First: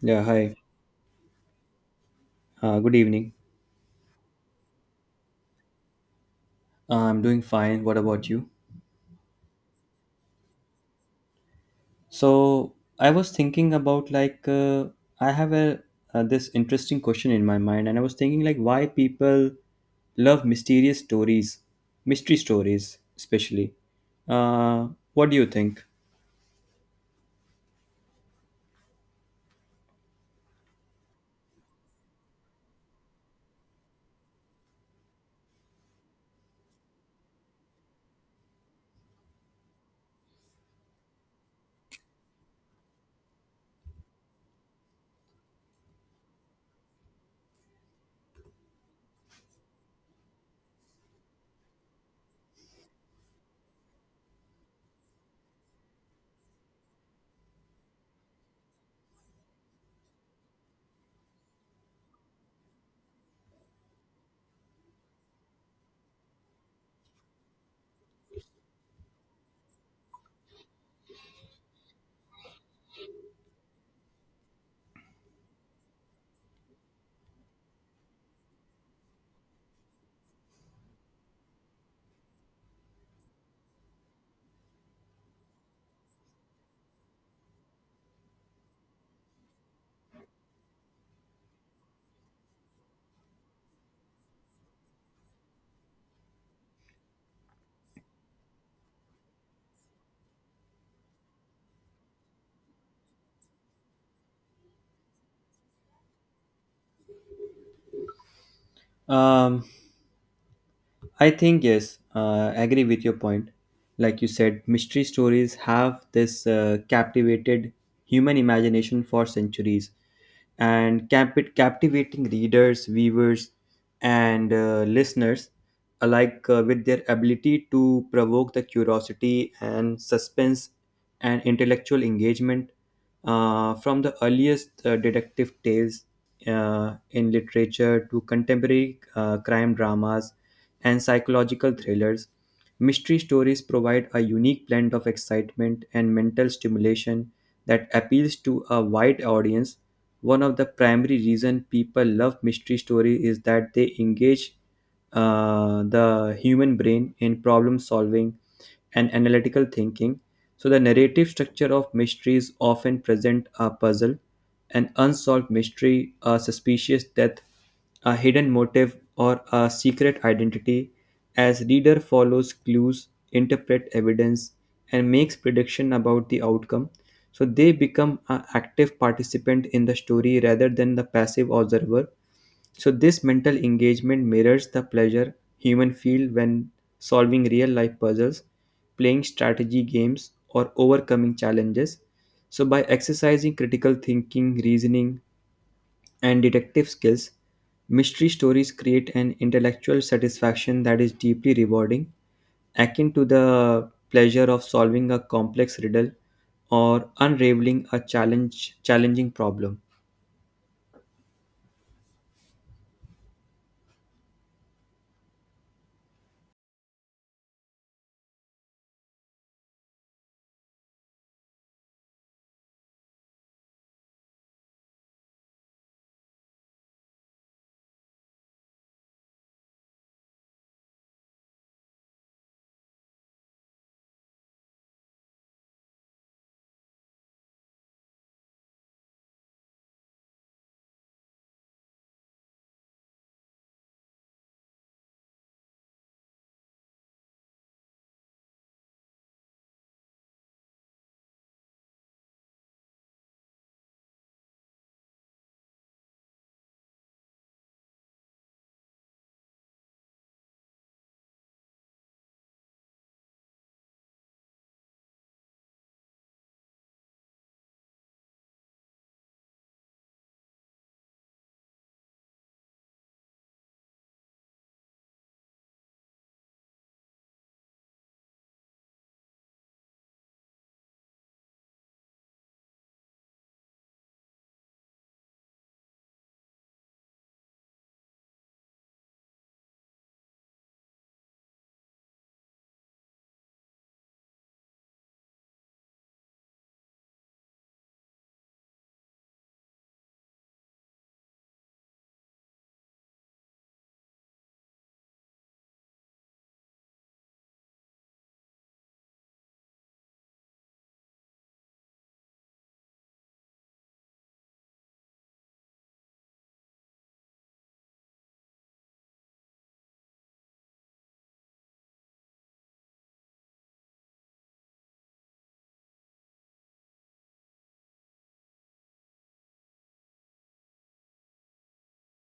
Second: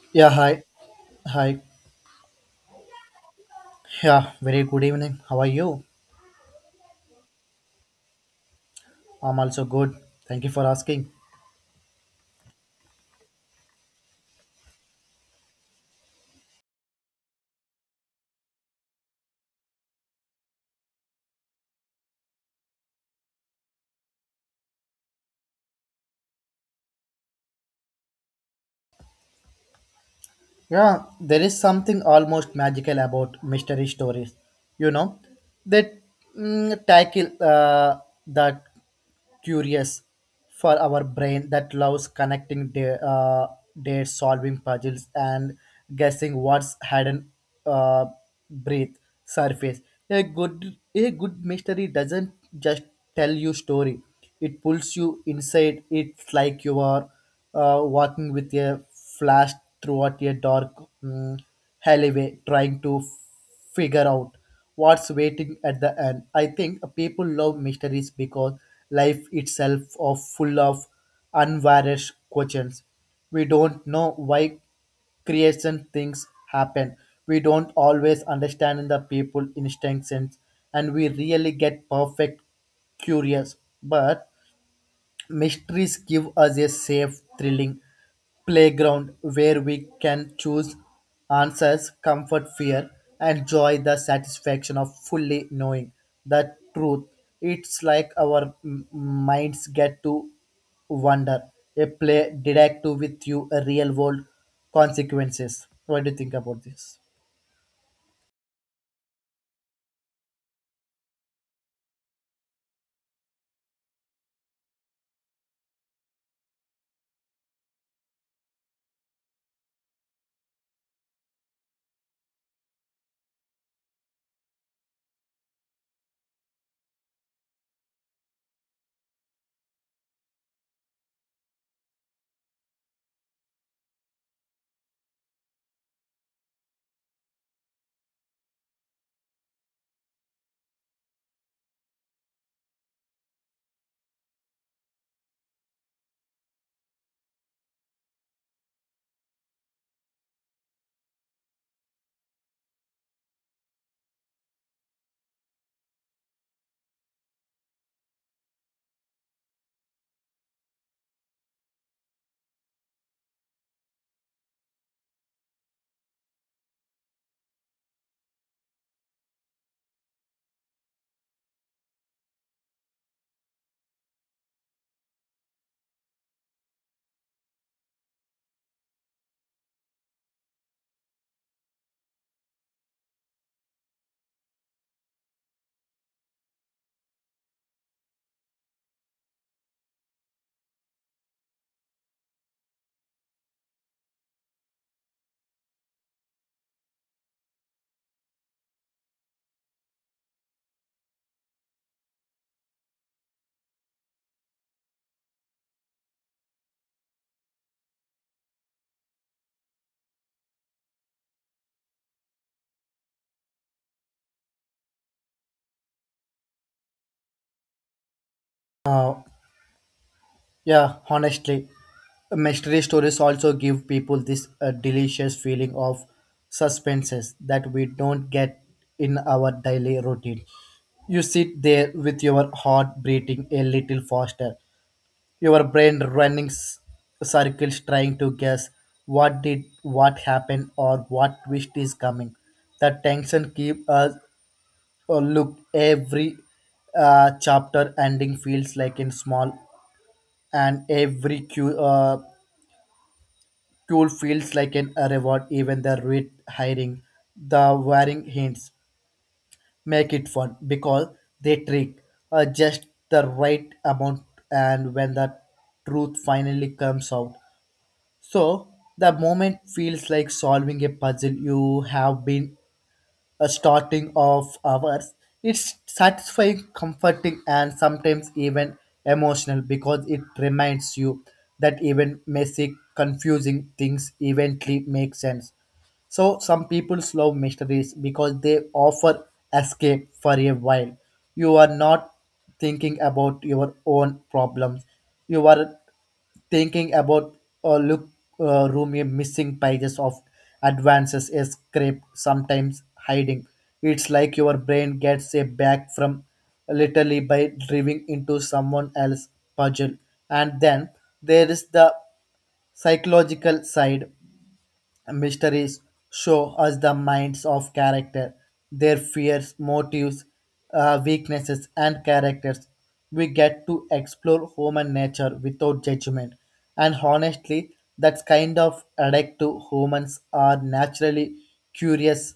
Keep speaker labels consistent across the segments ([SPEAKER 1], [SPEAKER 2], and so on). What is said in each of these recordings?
[SPEAKER 1] Yeah,
[SPEAKER 2] Yeah,
[SPEAKER 1] hi.
[SPEAKER 2] hi. Hi.
[SPEAKER 1] Good evening.
[SPEAKER 2] Yeah, very good evening. How are you?
[SPEAKER 1] I'm doing fine. What about you?
[SPEAKER 2] I'm also good. Thank you for asking.
[SPEAKER 1] So I was thinking about I have a this interesting question in my mind, and I was thinking like why people love mysterious stories, mystery stories especially. What do you think?
[SPEAKER 2] Yeah, there is something almost magical about mystery stories. You know, they tackle that curious for our brain that loves connecting the their solving puzzles and guessing what's hidden uh, breath surface. A good mystery doesn't just tell you story; it pulls you inside. It's like you are walking with a flash throughout a dark mm, alleyway, trying to figure out what's waiting at the end. I think people love mysteries because life itself is full of unvarnished questions. We don't know why creation things happen. We don't always understand the people instincts and we really get perfect curious. But mysteries give us a safe, thrilling playground where we can choose answers, comfort fear, and joy the satisfaction of fully knowing the truth. It's like our minds get to wonder. A play detective with you, a real world consequences. What do you think about this?
[SPEAKER 1] Um, I think yes, I agree with your point. Like you said, mystery stories have this captivated human imagination for centuries and captivating readers, viewers, and listeners alike with their ability to provoke the curiosity and suspense and intellectual engagement from the earliest detective tales in literature to contemporary crime dramas and psychological thrillers, mystery stories provide a unique blend of excitement and mental stimulation that appeals to a wide audience. One of the primary reasons people love mystery stories is that they engage the human brain in problem solving and analytical thinking so, the narrative structure of mysteries often present a puzzle, an unsolved mystery, a suspicious death, a hidden motive, or a secret identity as reader follows clues, interpret evidence, and makes prediction about the outcome so they become an active participant in the story rather than the passive observer so this mental engagement mirrors the pleasure human feel when solving real life puzzles, playing strategy games or overcoming challenges. So by exercising critical thinking, reasoning and detective skills, mystery stories create an intellectual satisfaction that is deeply rewarding, akin to the pleasure of solving a complex riddle or unraveling a challenge challenging problem.
[SPEAKER 2] Uh, Yeah, honestly, mystery stories also give people this delicious feeling of suspenses that we don't get in our daily routine. You sit there with your heart beating a little faster, your brain running circles trying to guess what happened or what twist is coming. The tension keep us look every chapter ending feels like in small and every cue feels like an a reward. Even the red hiring, the wearing hints make it fun because they trick just the right amount, and when the truth finally comes out, so the moment feels like solving a puzzle you have been a starting of hours. It's satisfying, comforting, and sometimes even emotional because it reminds you that even messy, confusing things eventually make sense. So some people love mysteries because they offer escape for a while. You are not thinking about your own problems. You are thinking about a look room a missing pages of advances a script sometimes hiding it's like your brain gets a back from literally by driving into someone else's puzzle, and then there is the psychological side. Mysteries show us the minds of character, their fears, motives, weaknesses, and characters. We get to explore human nature without judgment, and honestly, that's kind of addictive. Humans are naturally curious,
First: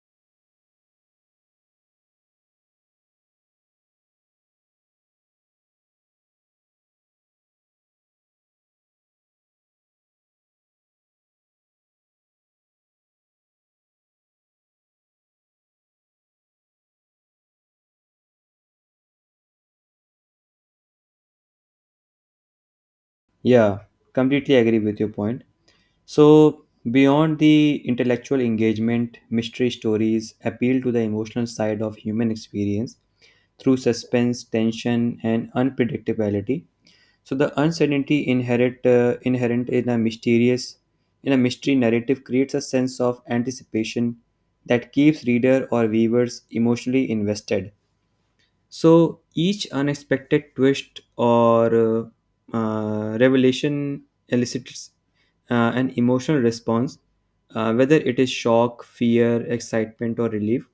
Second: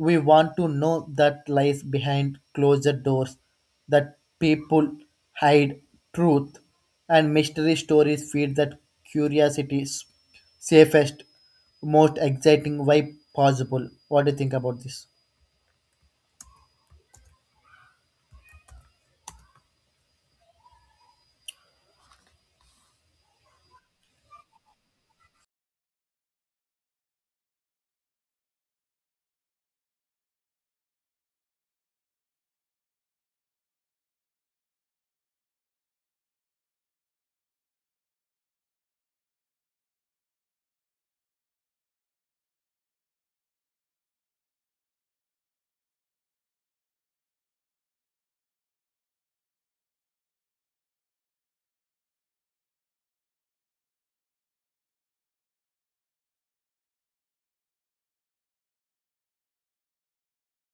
[SPEAKER 2] we want to know that lies behind closed doors, that people hide truth, and mystery stories feed that curiosity safest, most exciting way possible. What do you think about this?
[SPEAKER 1] Yeah, completely agree with your point. So, beyond the intellectual engagement, mystery stories appeal to the emotional side of human experience through suspense, tension, and unpredictability. So the uncertainty inherent in a mysterious in a mystery narrative creates a sense of anticipation that keeps reader or viewers emotionally invested. So each unexpected twist or revelation elicits an emotional response, whether it is shock, fear, excitement, or relief.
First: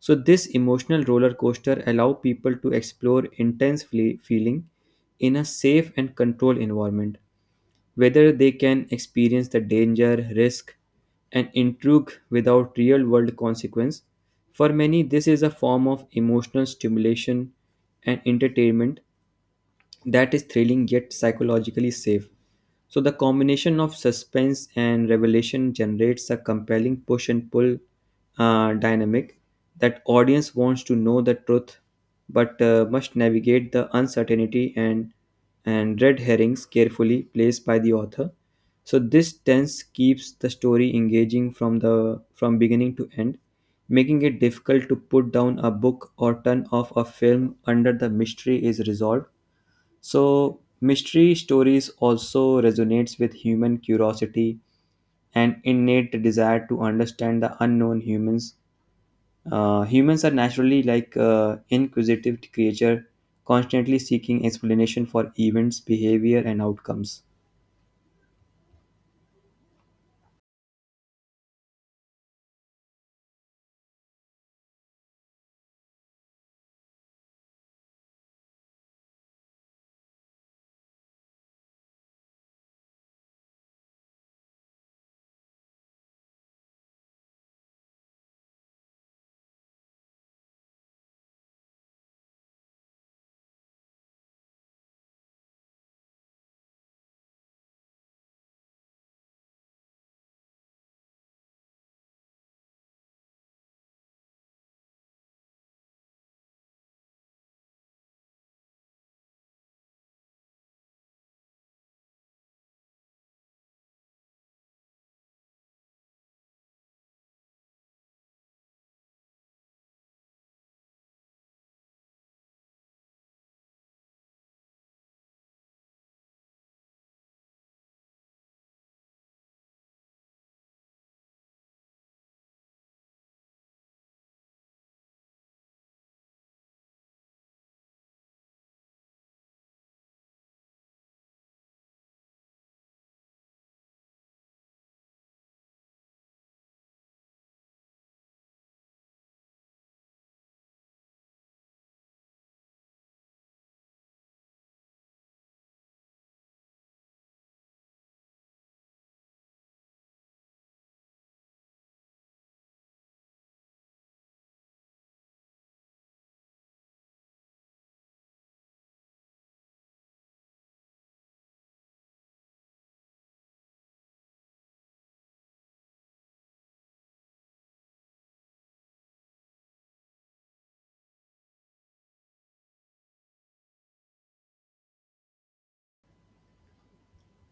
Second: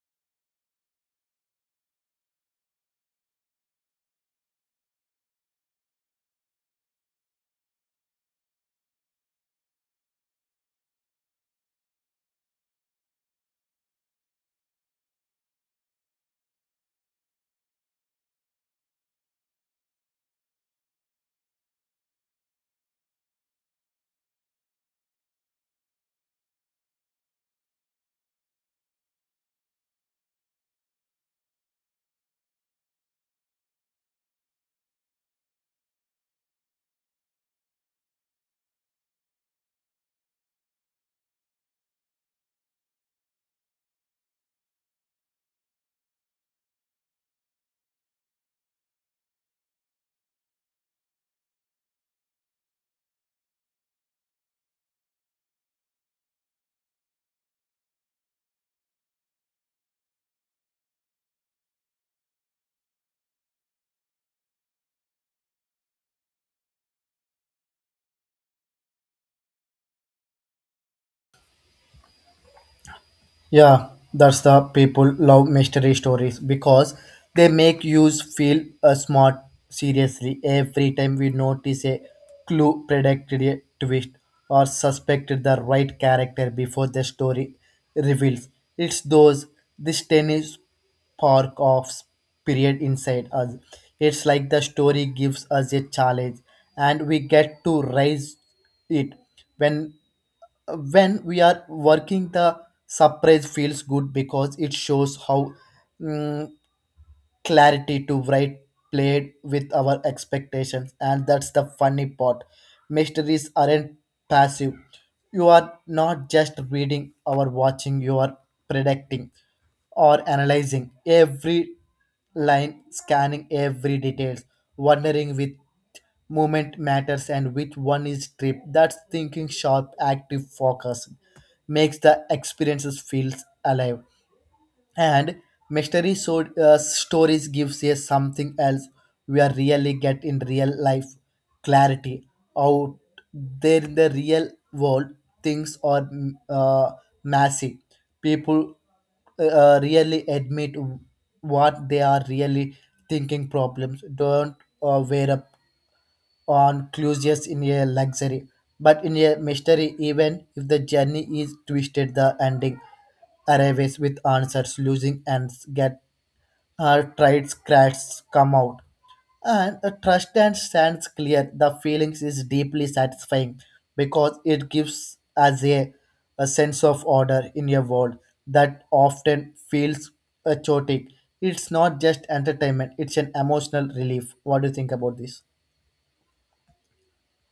[SPEAKER 1] So this emotional roller coaster allow people to explore intense feeling in a safe and controlled environment, whether they can experience the danger, risk, and intrigue without real world consequence. For many, this is a form of emotional stimulation and entertainment that is thrilling yet psychologically safe. So the combination of suspense and revelation generates a compelling push and pull dynamic that audience wants to know the truth but must navigate the uncertainty and red herrings carefully placed by the author. So this tense keeps the story engaging from the from beginning to end, making it difficult to put down a book or turn off a film under the mystery is resolved so mystery stories also resonates with human curiosity and innate desire to understand the unknown humans. Humans are naturally inquisitive creature, constantly seeking explanation for events, behavior, and outcomes.
[SPEAKER 2] Yeah, that's the people love mystery stories because they make you feel smart. Seriously, every time we notice a clue, predicted a twist, or suspected the right character before the story reveals. It's those this tiny spark of spirit inside us. It's like the story gives us a challenge and we get to raise it when we are working the surprise feels good because it shows how mm, clarity to write played with our expectations, and that's the funny part. Mysteries aren't passive. You are not just reading or watching, you are predicting or analyzing every line, scanning every details, wondering with movement matters and which one is trip. That's thinking sharp active focus makes the experiences feels alive. And mystery stories gives us something else we are really get in real life clarity out there in the real world. Things are massive. People really admit what they are really thinking. Problems don't wear up on cruises in a luxury, but in a mystery, even if the journey is twisted, the ending arrives with answers, losing and get our tried cracks come out. And a trust and stands clear, the feelings is deeply satisfying because it gives us a sense of order in a world that often feels chaotic. It's not just entertainment, it's an emotional relief. What do you think about this?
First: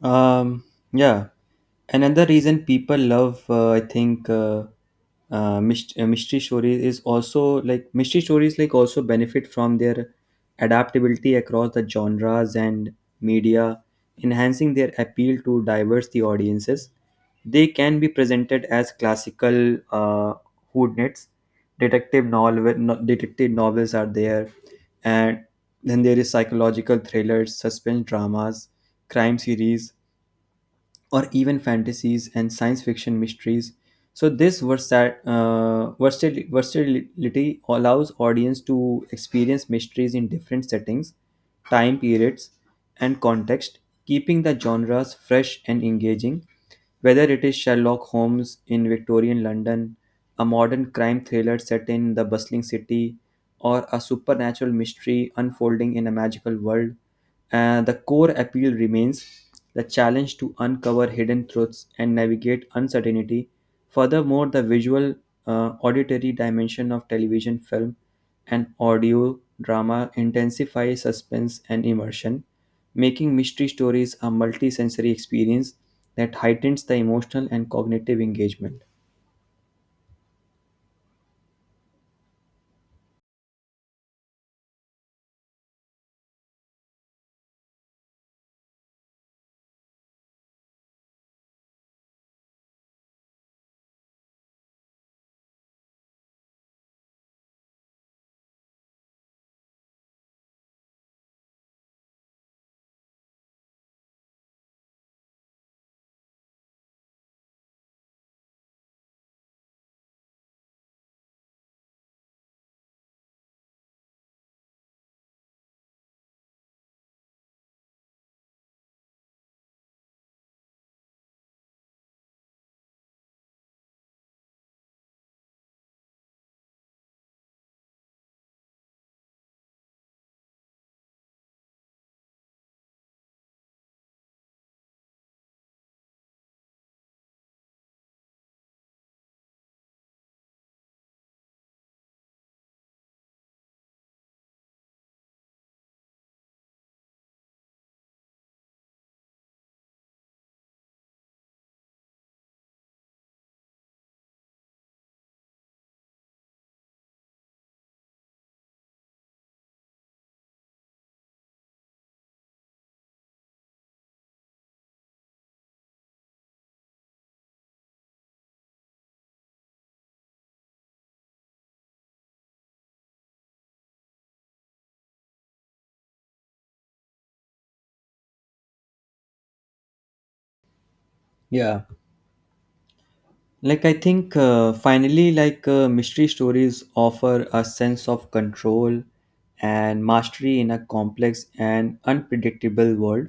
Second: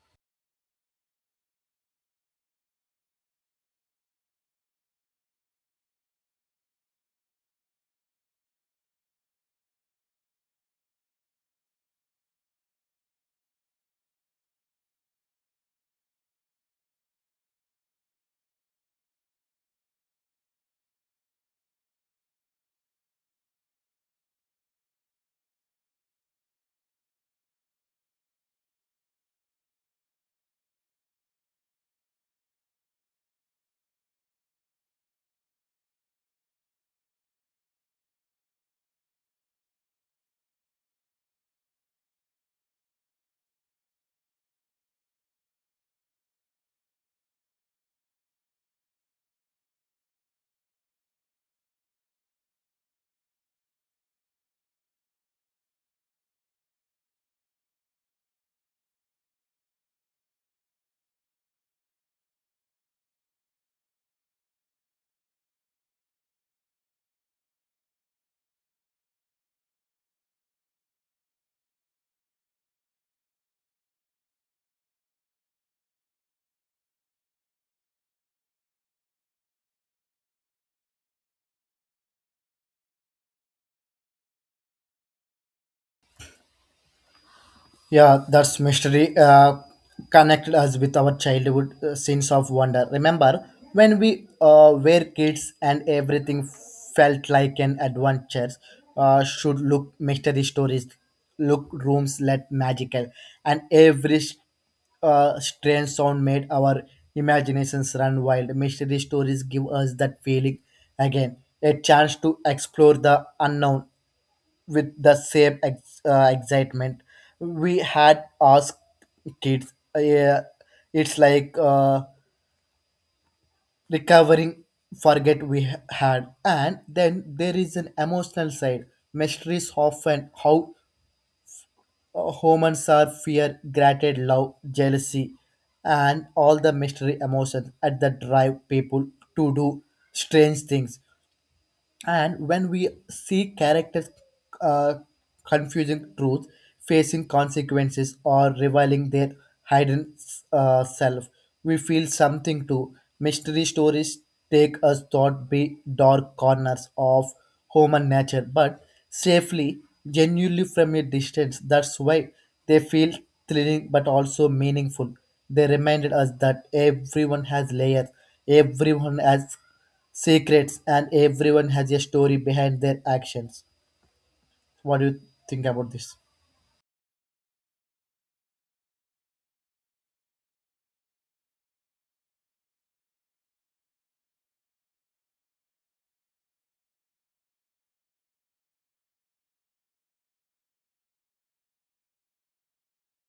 [SPEAKER 1] Um, yeah. Another reason people love, I think, mystery stories is also like mystery stories also benefit from their adaptability across the genres and media, enhancing their appeal to diverse the audiences. They can be presented as classical whodunits, detective novel, no, detective novels are there, and then there is psychological thrillers, suspense dramas, crime series or even fantasies and science fiction mysteries. So this versatility allows audience to experience mysteries in different settings, time periods, and context, keeping the genres fresh and engaging. Whether it is Sherlock Holmes in Victorian London, a modern crime thriller set in the bustling city, or a supernatural mystery unfolding in a magical world. And the core appeal remains the challenge to uncover hidden truths and navigate uncertainty. Furthermore, the visual, auditory dimension of television, film, and audio drama intensify suspense and immersion, making mystery stories a multisensory experience that heightens the emotional and cognitive engagement.
[SPEAKER 2] Yeah, that's mystery connect us with our childhood sense of wonder. Remember when we were kids and everything felt like an adventure? Should look mystery stories, look rooms let magical, and every strange sound made our imaginations run wild. Mystery stories give us that feeling again, a chance to explore the unknown with the same excitement we had asked kids. It's like recovering forget we had. And then there is an emotional side. Mysteries often how humans are fear, gratitude, love, jealousy, and all the mystery emotions at the drive people to do strange things. And when we see characters uh, confusing truth, facing consequences, or revealing their hidden self, we feel something too. Mystery stories take us thought be dark corners of human nature, but safely, genuinely from a distance. That's why they feel thrilling but also meaningful. They reminded us that everyone has layers, everyone has secrets, and everyone has a story behind their actions. What do you think about this?
[SPEAKER 1] Yeah, like I think finally mystery stories offer a sense of control and mastery in a complex and unpredictable world.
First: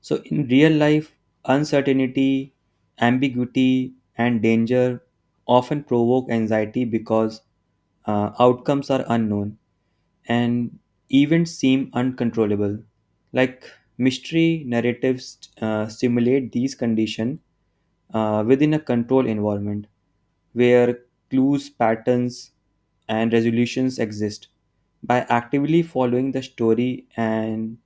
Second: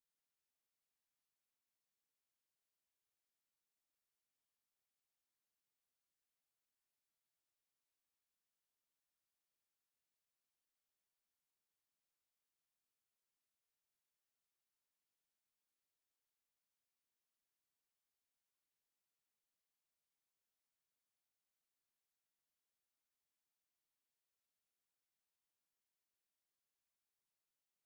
[SPEAKER 1] So in real life, uncertainty, ambiguity and danger often provoke anxiety because outcomes are unknown and events seem uncontrollable. Like mystery narratives simulate these conditions within a controlled environment where clues, patterns, and resolutions exist. By actively following the story and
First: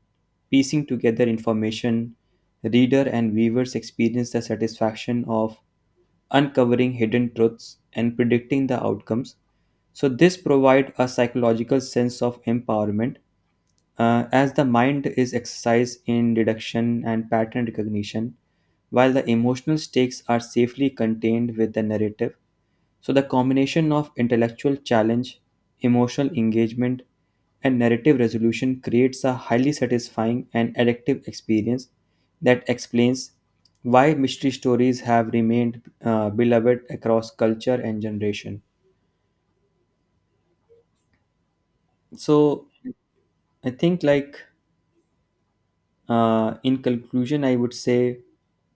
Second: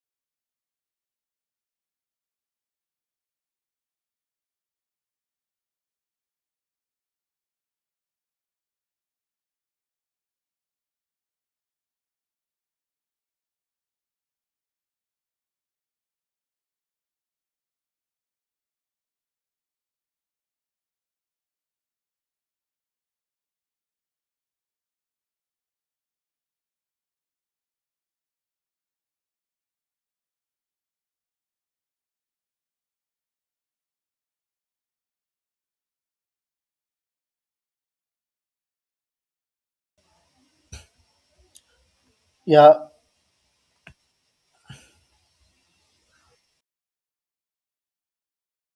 [SPEAKER 1] piecing together information, reader and viewers experience the satisfaction of uncovering hidden truths and predicting the outcomes. So this provides a psychological sense of empowerment as the mind is exercised in deduction and pattern recognition, while the emotional stakes are safely contained with the narrative so, the combination of intellectual challenge, emotional engagement, and narrative resolution creates a highly satisfying and addictive experience that explains why mystery stories have remained beloved across culture and generation. So,
[SPEAKER 2] Yeah.
[SPEAKER 1] I think like In conclusion, I would say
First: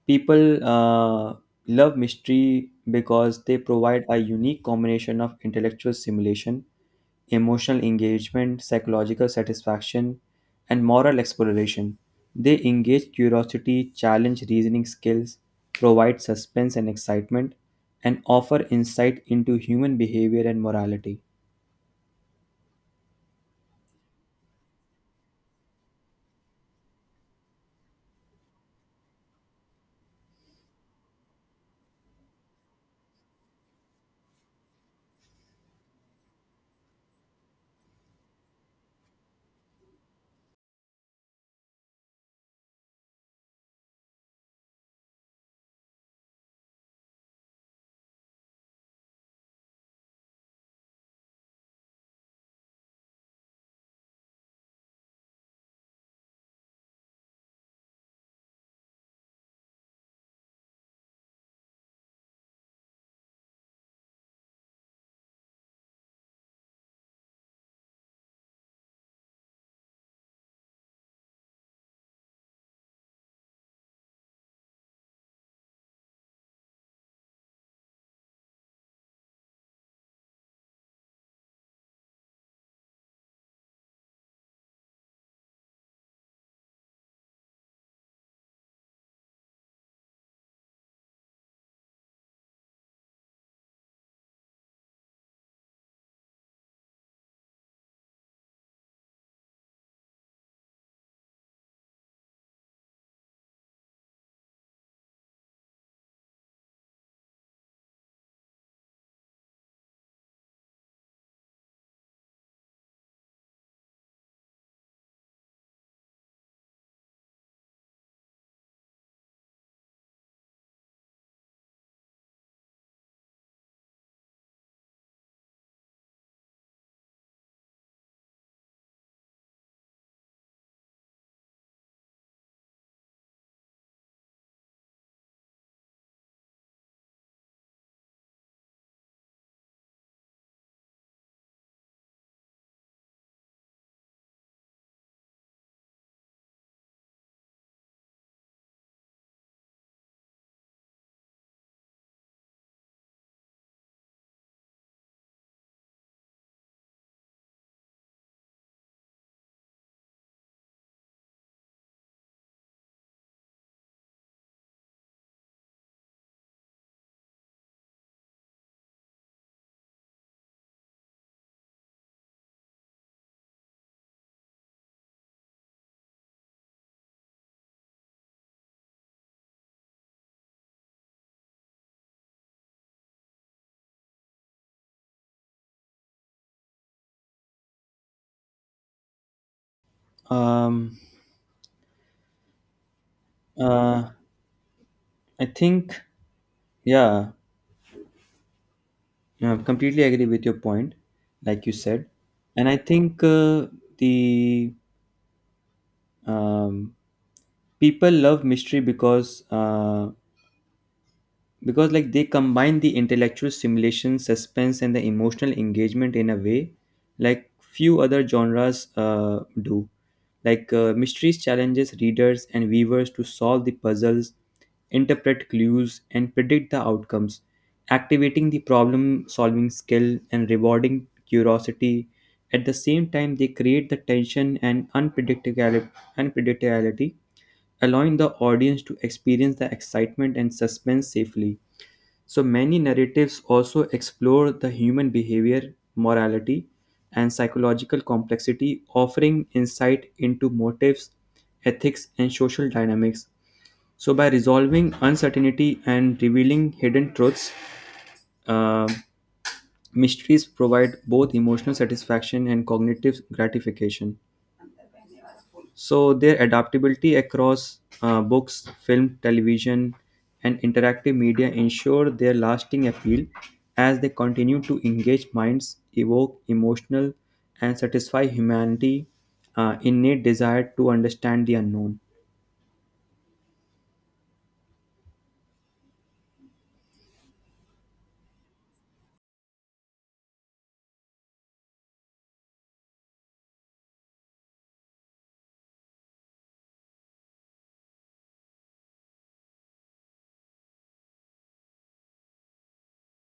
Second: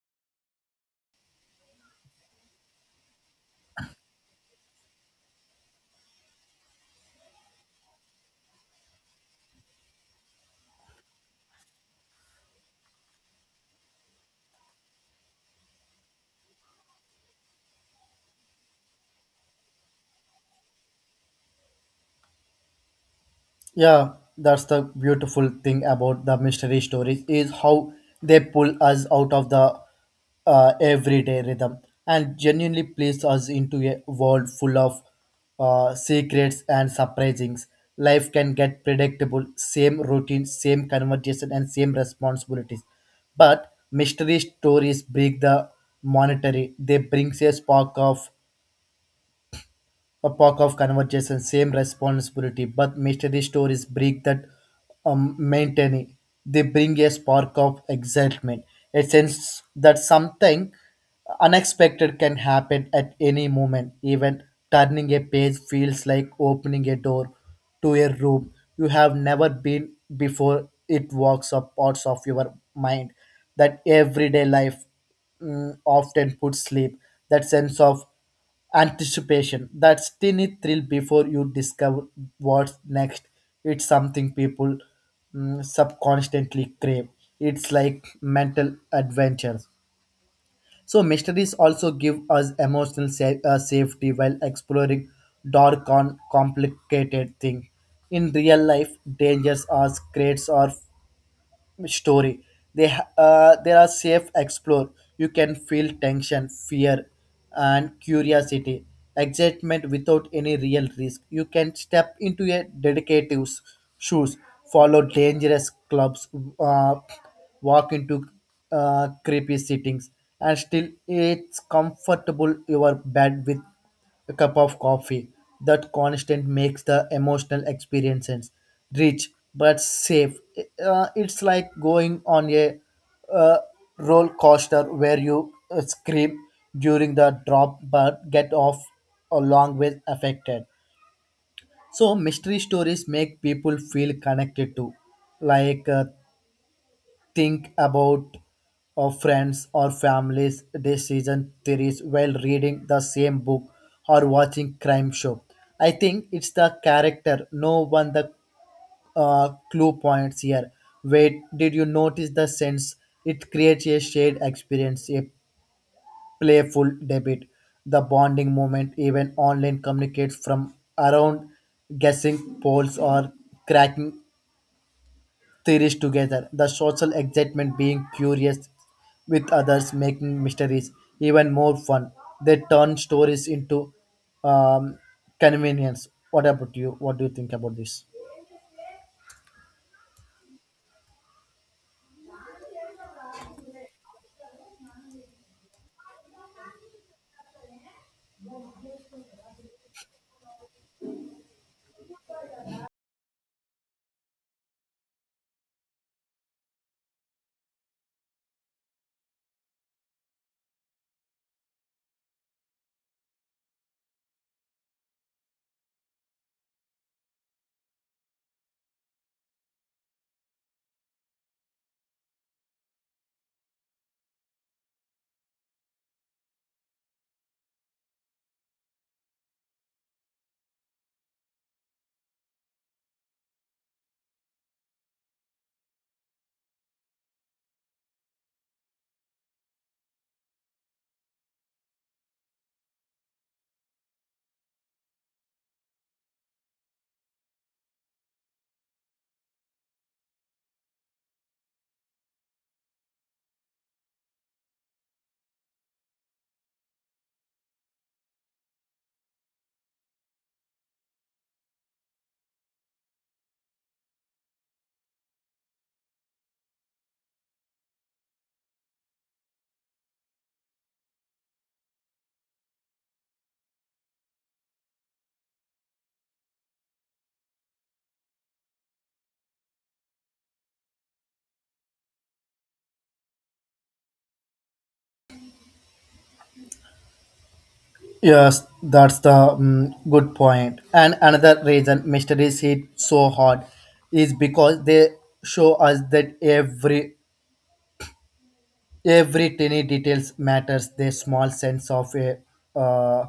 [SPEAKER 1] people love mystery because they provide a unique combination of intellectual stimulation, emotional engagement, psychological satisfaction, and moral exploration. They engage curiosity, challenge reasoning skills, provide suspense and excitement, and offer insight into human behavior and morality.
[SPEAKER 2] Yeah, that's the beautiful thing about the mystery stories is how they pull us out of the everyday rhythm and genuinely place us into a world full of secrets and surprisings. Life can get predictable, same routine, same conversation, and same responsibilities. But mystery stories break the monetary. They bring a spark of a pack of conversation, same responsibility, but mystery stories break that maintaining. They bring a spark of excitement, a sense that something unexpected can happen at any moment. Even turning a page feels like opening a door to a room you have never been before. It walks up parts of your mind that everyday life often puts sleep. That sense of anticipation, that tiny thrill before you discover what's next, it's something people subconsciously crave. It's like mental adventure. So mysteries also give us emotional safety while exploring dark and complicated things in real life. Dangers are secrets or story. There are safe explore. You can feel tension, fear, and curiosity, excitement without any real risk. You can step into a dedicative's shoes, follow dangerous clubs, uh, walk into creepy settings, and still it's comfortable your bed with a cup of coffee. That constant makes the emotional experiences rich but safe. It's like going on a uh, roller coaster where you scream during the drop but get off a long way affected. So mystery stories make people feel connected to, like uh, think about friends or families decision theories while reading the same book or watching crime show. I think it's the character, no one the clue points here. Wait, did you notice the sense? It creates a shared experience, a playful debate, the bonding moment, even online communicates from around guessing polls or cracking theories together. The social excitement being curious with others, making mysteries even more fun. They turn stories into um, convenience. What about you? What do you think about this?
[SPEAKER 1] Um, uh, I think, yeah, I completely agree with your point, like you said, and I think the um, people love mystery because like they combine the intellectual stimulation suspense and the emotional engagement in a way like few other genres do like mysteries challenges readers and viewers to solve the puzzles interpret clues and predict the outcomes activating the problem solving skill and rewarding curiosity at the same time they create the tension and unpredictability allowing the audience to experience the excitement and suspense safely so many narratives also explore the human behavior, morality, and psychological complexity, offering insight into motives, ethics, and social dynamics. So, by resolving uncertainty and revealing hidden truths, uh, mysteries provide both emotional satisfaction and cognitive gratification. So their adaptability across books, film, television, and interactive media ensure their lasting appeal as they continue to engage minds, evoke emotional, and satisfy humanity' innate desire to understand the unknown.
[SPEAKER 2] Yes, that's the good point. And another reason mysteries hit so hard is because they show us that every tiny details matters. Their small sense of a uh,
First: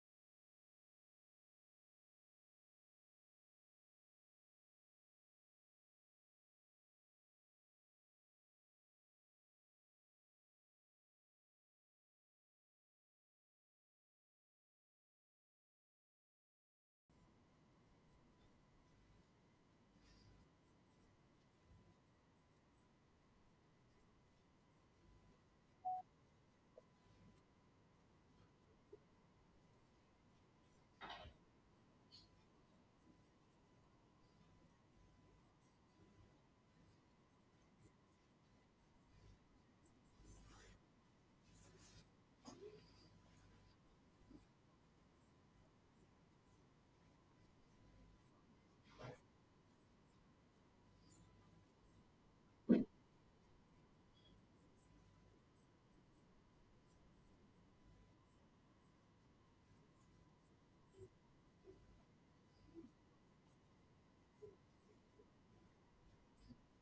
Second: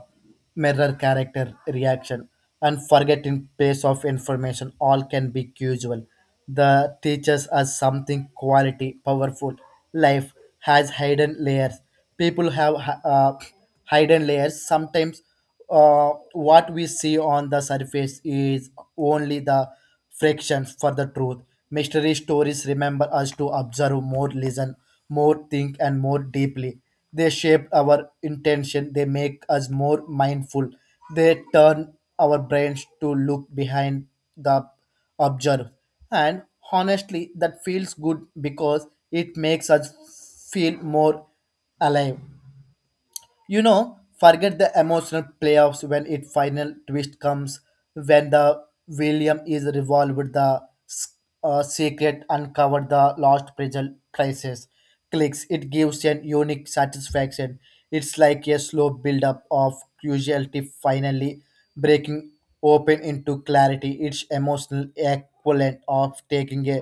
[SPEAKER 2] mirror character reaction and forgetting pace of information all can be casual. The teaches us something quality, powerful. Life has hidden layers. People have hidden layers. Sometimes what we see on the surface is only the fractions for the truth. Mystery stories remember us to observe more, listen more, think, and more deeply. They shape our intention, they make us more mindful, they turn our brains to look behind the observe. And honestly, that feels good because it makes us feel more alive. You know, forget the emotional playoffs when it final twist comes, when the William is revolved, the secret uncovered, the lost puzzle crisis clicks, it gives an unique satisfaction. It's like a slow build up of curiosity finally breaking open into clarity, its emotional equivalent of taking a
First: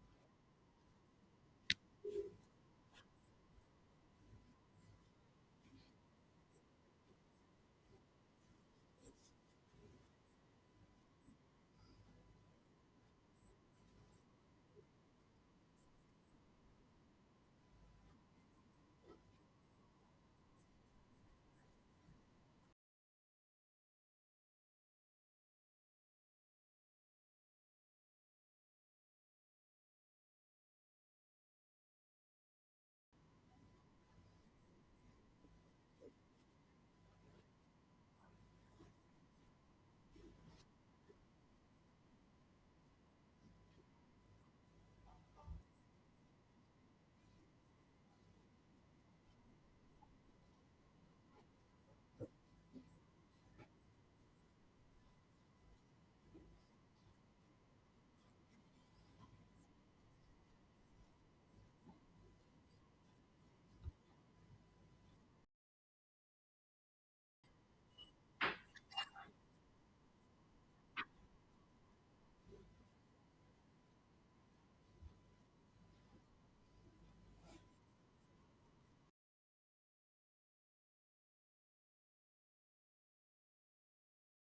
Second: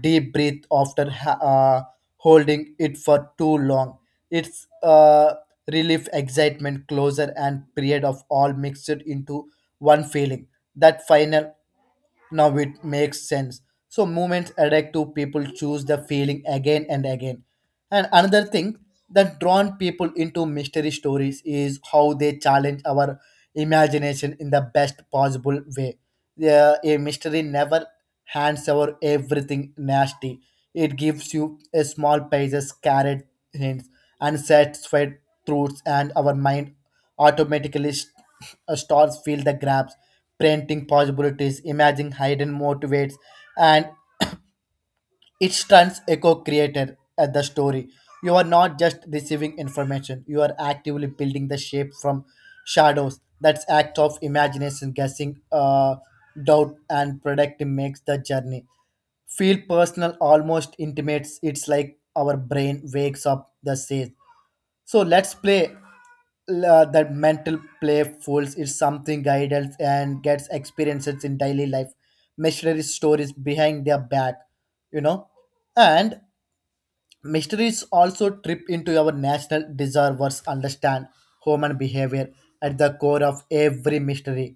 [SPEAKER 2] deep breath after holding it for too long. It's relief, excitement, closure, and period of all mixed into one feeling. That final now it makes sense. So movements adapt to people choose the feeling again and again. And another thing that drawn people into mystery stories is how they challenge our imagination in the best possible way. Yeah, a mystery never hands over everything nasty. It gives you a small pages, carrot hints, and satisfied truths, and our mind automatically stores fill the gaps, printing possibilities, imagine hidden motivates, and it turns echo creator at the story. You are not just receiving information, you are actively building the shape from shadows. That's act of imagination, guessing, doubt, and predicting makes the journey feel personal almost intimates. It's like our brain wakes up the says so let's play. That mental playfuls is something guidance and gets experiences in daily life. Mystery stories behind their back, you know, and mysteries also trip into our national desire was understand human behavior at the core of every mystery.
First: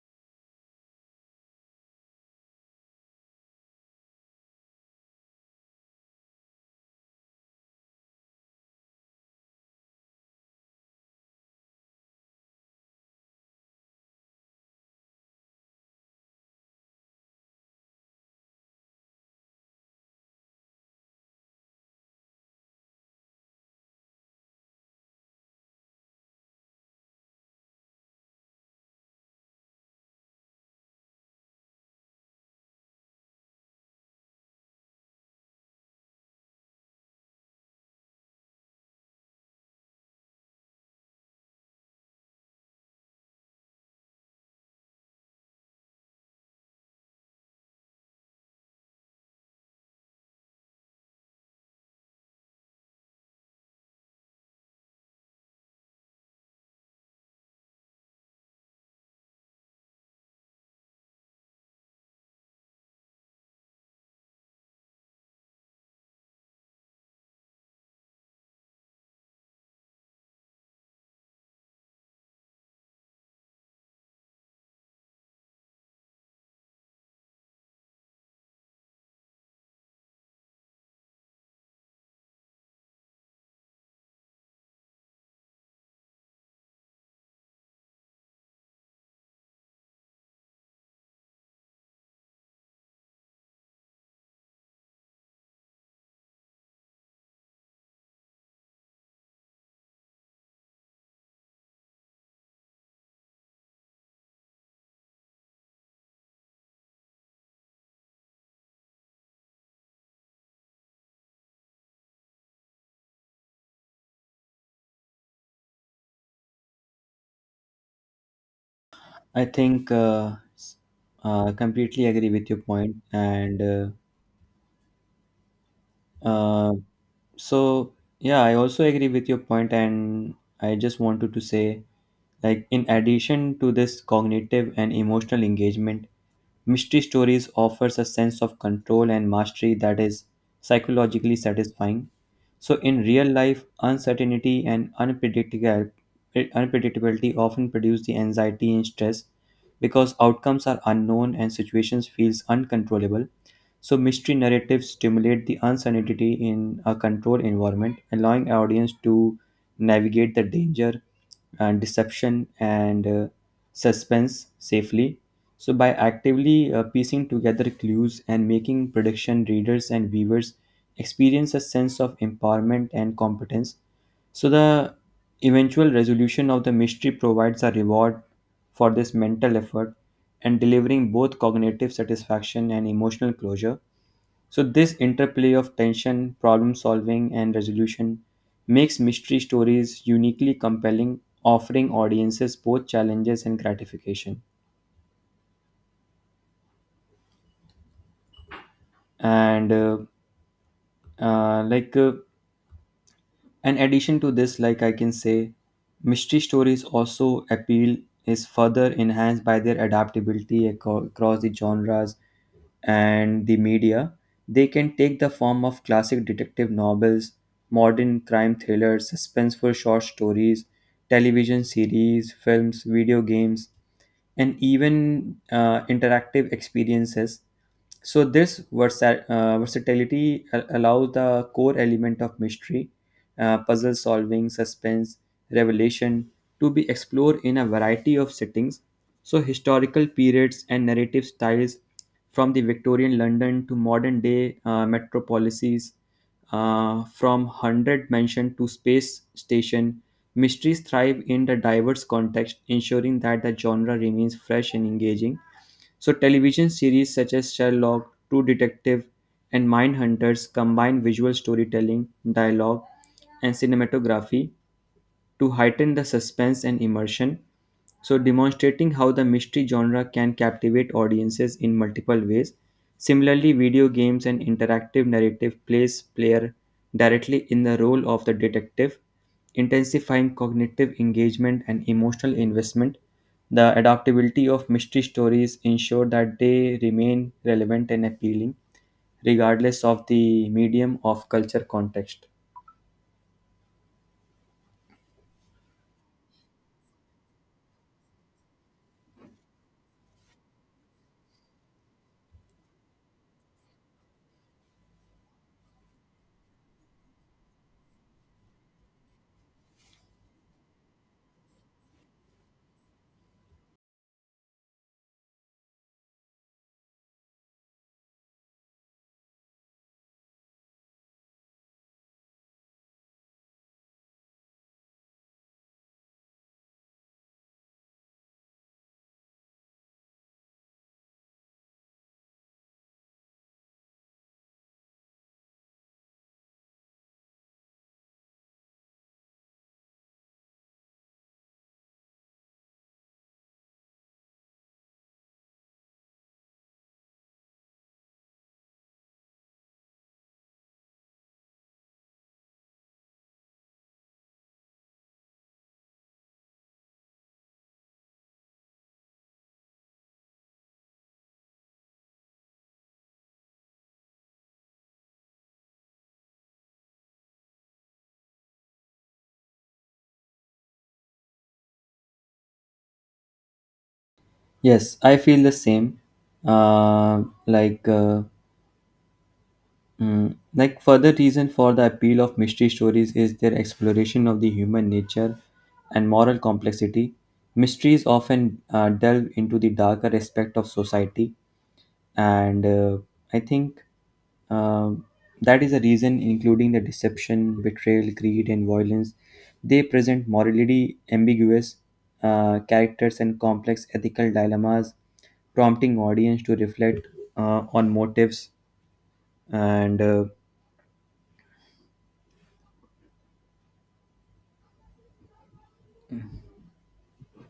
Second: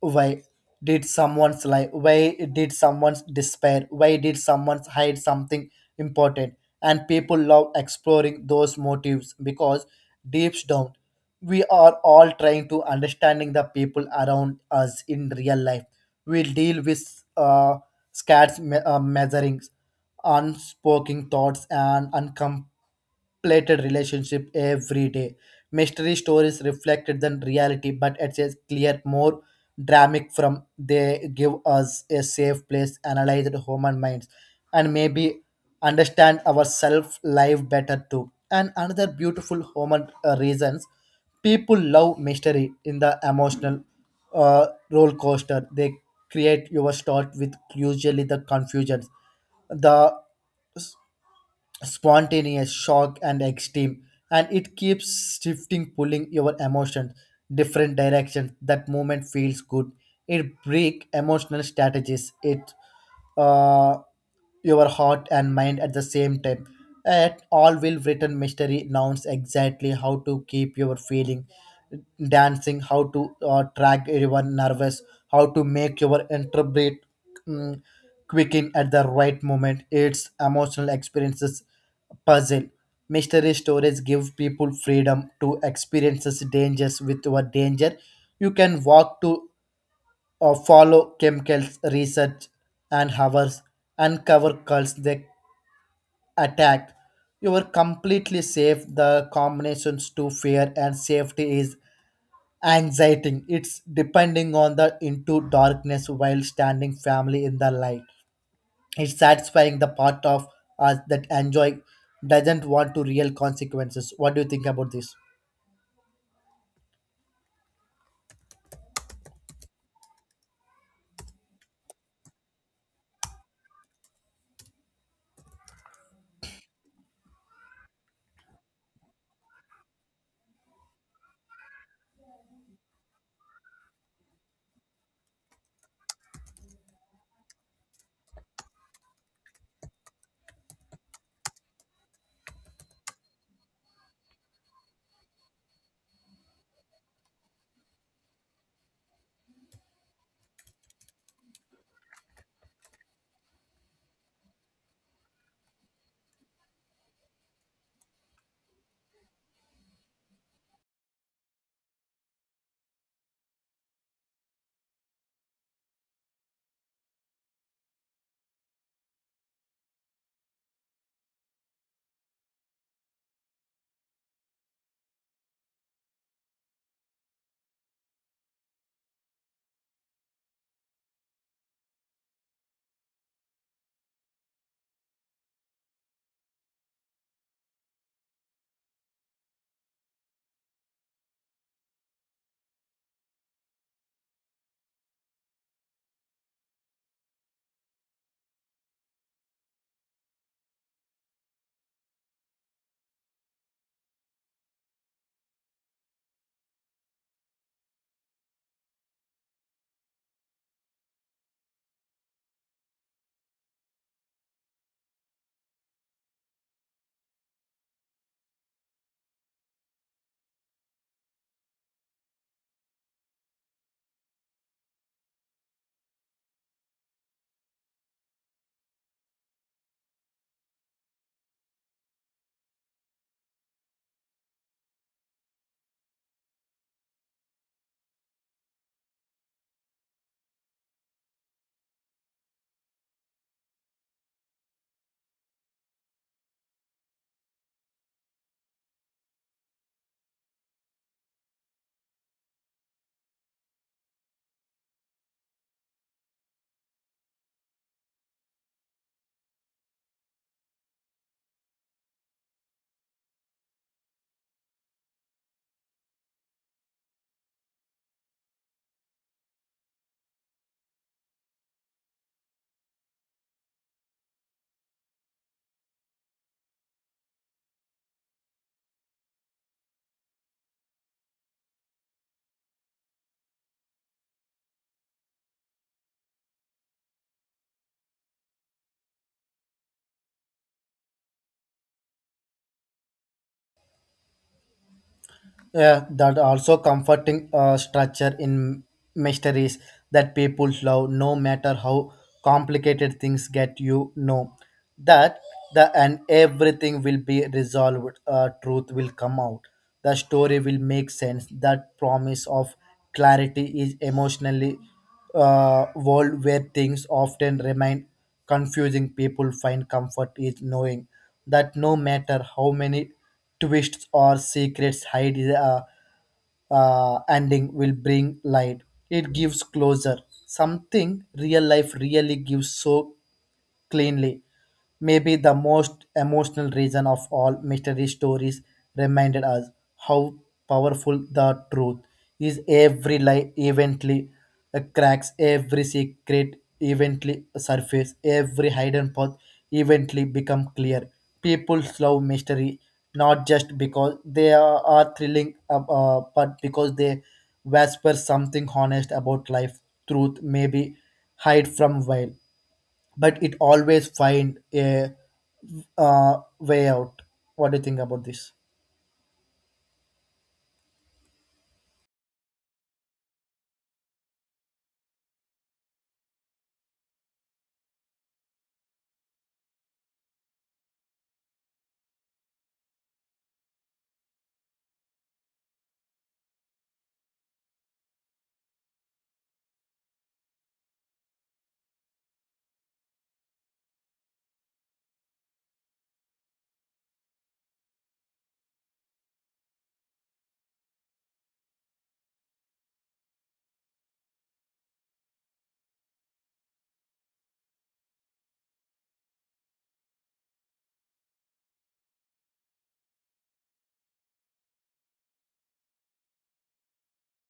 [SPEAKER 2] Why did someone's lie? Why did someone's despair? Why did someone hide something important? And people love exploring those motives because deep down, we are all trying to understanding the people around us in real life. We deal with scarce measurings unspoken thoughts and uncompleted relationship every day. Mystery stories reflected than reality, but it's a clear, more dramatic from they give us a safe place, analyze the human minds, and maybe understand ourselves life better too. And another beautiful human reasons people love mystery in the emotional roller coaster. They create your start with usually the confusions, the spontaneous shock and extreme, and it keeps shifting pulling your emotions different directions. That moment feels good, it break emotional strategies, it uh, your heart and mind at the same time. At all will written mystery knows exactly how to keep your feeling dancing, how to track everyone nervous, how to make your interpret mm, quicking at the right moment. Its emotional experiences puzzle. Mystery stories give people freedom to experience dangers with what danger. You can walk to or follow chemicals research and hours uncover cults they attack. You are completely safe. The combinations to fear and safety is anxiety. It's depending on the into darkness while standing family in the light. It's satisfying the part of us that enjoy doesn't want to real consequences. What do you think about this?
[SPEAKER 1] I think completely agree with your point, and uh, so yeah, I also agree with your point, and I just wanted to say like in addition to this cognitive and emotional engagement, mystery stories offers a sense of control and mastery that is psychologically satisfying. So in real life, uncertainty and unpredictable unpredictability often produce the anxiety and stress because outcomes are unknown and situations feels uncontrollable. So mystery narratives stimulate the uncertainty in a controlled environment, allowing audience to navigate the danger and deception and suspense safely. So, by actively piecing together clues and making prediction, readers and viewers experience a sense of empowerment and competence. So, the eventual resolution of the mystery provides a reward for this mental effort and delivering both cognitive satisfaction and emotional closure. So, this interplay of tension, problem solving, and resolution makes mystery stories uniquely compelling, offering audiences both challenges and gratification. And, uh, uh, like, uh, an addition to this, like I can say, mystery stories also appeal is further enhanced by their adaptability across the genres and the media, they can take the form of classic detective novels, modern crime thrillers, suspenseful short stories, television series, films, video games, and even interactive experiences so this versatility allows the core element of mystery, puzzle solving, suspense, revelation to be explored in a variety of settings. So historical periods and narrative styles from the Victorian London to modern day metropolises, from 100 mansion to space station, mysteries thrive in the diverse context, ensuring that the genre remains fresh and engaging so, television series such as Sherlock, True Detective, and Mindhunters combine visual storytelling, dialogue, and cinematography, to heighten the suspense and immersion, so demonstrating how the mystery genre can captivate audiences in multiple ways. Similarly, video games and interactive narrative place player directly in the role of the detective, intensifying cognitive engagement and emotional investment. The adaptability of mystery stories ensure that they remain relevant and appealing regardless of the medium of culture context.
[SPEAKER 2] Yeah, that also comforting structure in mysteries that people love, no matter how complicated things get. You know that the and everything will be resolved. Truth will come out. The story will make sense. That promise of clarity is emotionally world where things often remain confusing. People find comfort is knowing that no matter how many twists or secrets hide ending will bring light. It gives closure. Something real life really gives so cleanly. Maybe the most emotional reason of all mystery stories reminded us how powerful the truth is. Every lie eventually cracks, every secret eventually surface, every hidden path eventually become clear. People love mystery not just because they are thrilling, but because they whisper something honest about life, truth, maybe hide from while but it always find a way out. What do you think about this?
[SPEAKER 1] Yes, I feel the same. Uh, like, uh, further reason for the appeal of mystery stories is their exploration of the human nature and moral complexity. Mysteries often delve into the darker aspect of society, and I think um, that is a reason, including the deception, betrayal, greed, and violence. They present morally ambiguous characters and complex ethical dilemmas, prompting audience to reflect on motives and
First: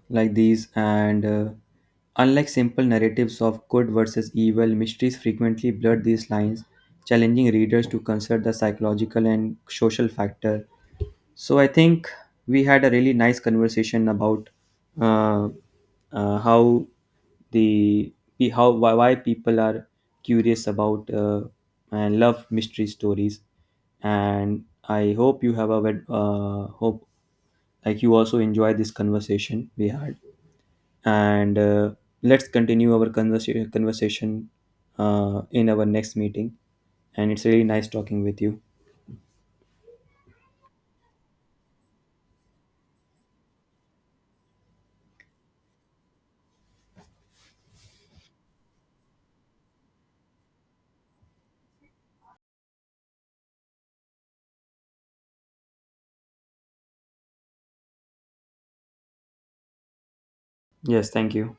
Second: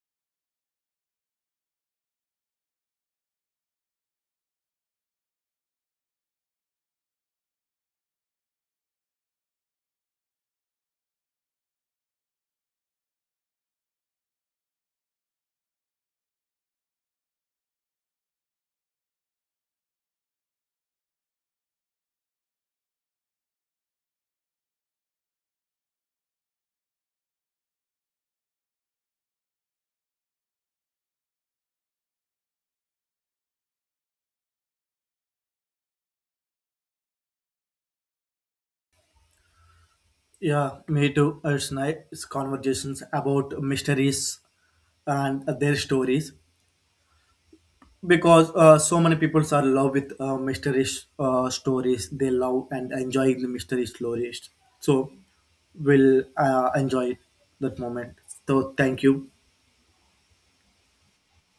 [SPEAKER 1] like these and unlike simple narratives of good versus evil mysteries frequently blur these lines challenging readers to consider the psychological and social factor so I think we had a really nice conversation about uh, how the how why people are curious about and love mystery stories and I hope you have a hope like you also enjoy this conversation we had and let's continue our conversation in our next meeting and it's really nice talking with you.
[SPEAKER 2] Yeah, me too. It's nice conversations about mysteries and their stories because so many people are love with mystery stories. They love and enjoy the mystery stories. So, we'll enjoy that moment. So, thank you.
[SPEAKER 1] Yes, thank you.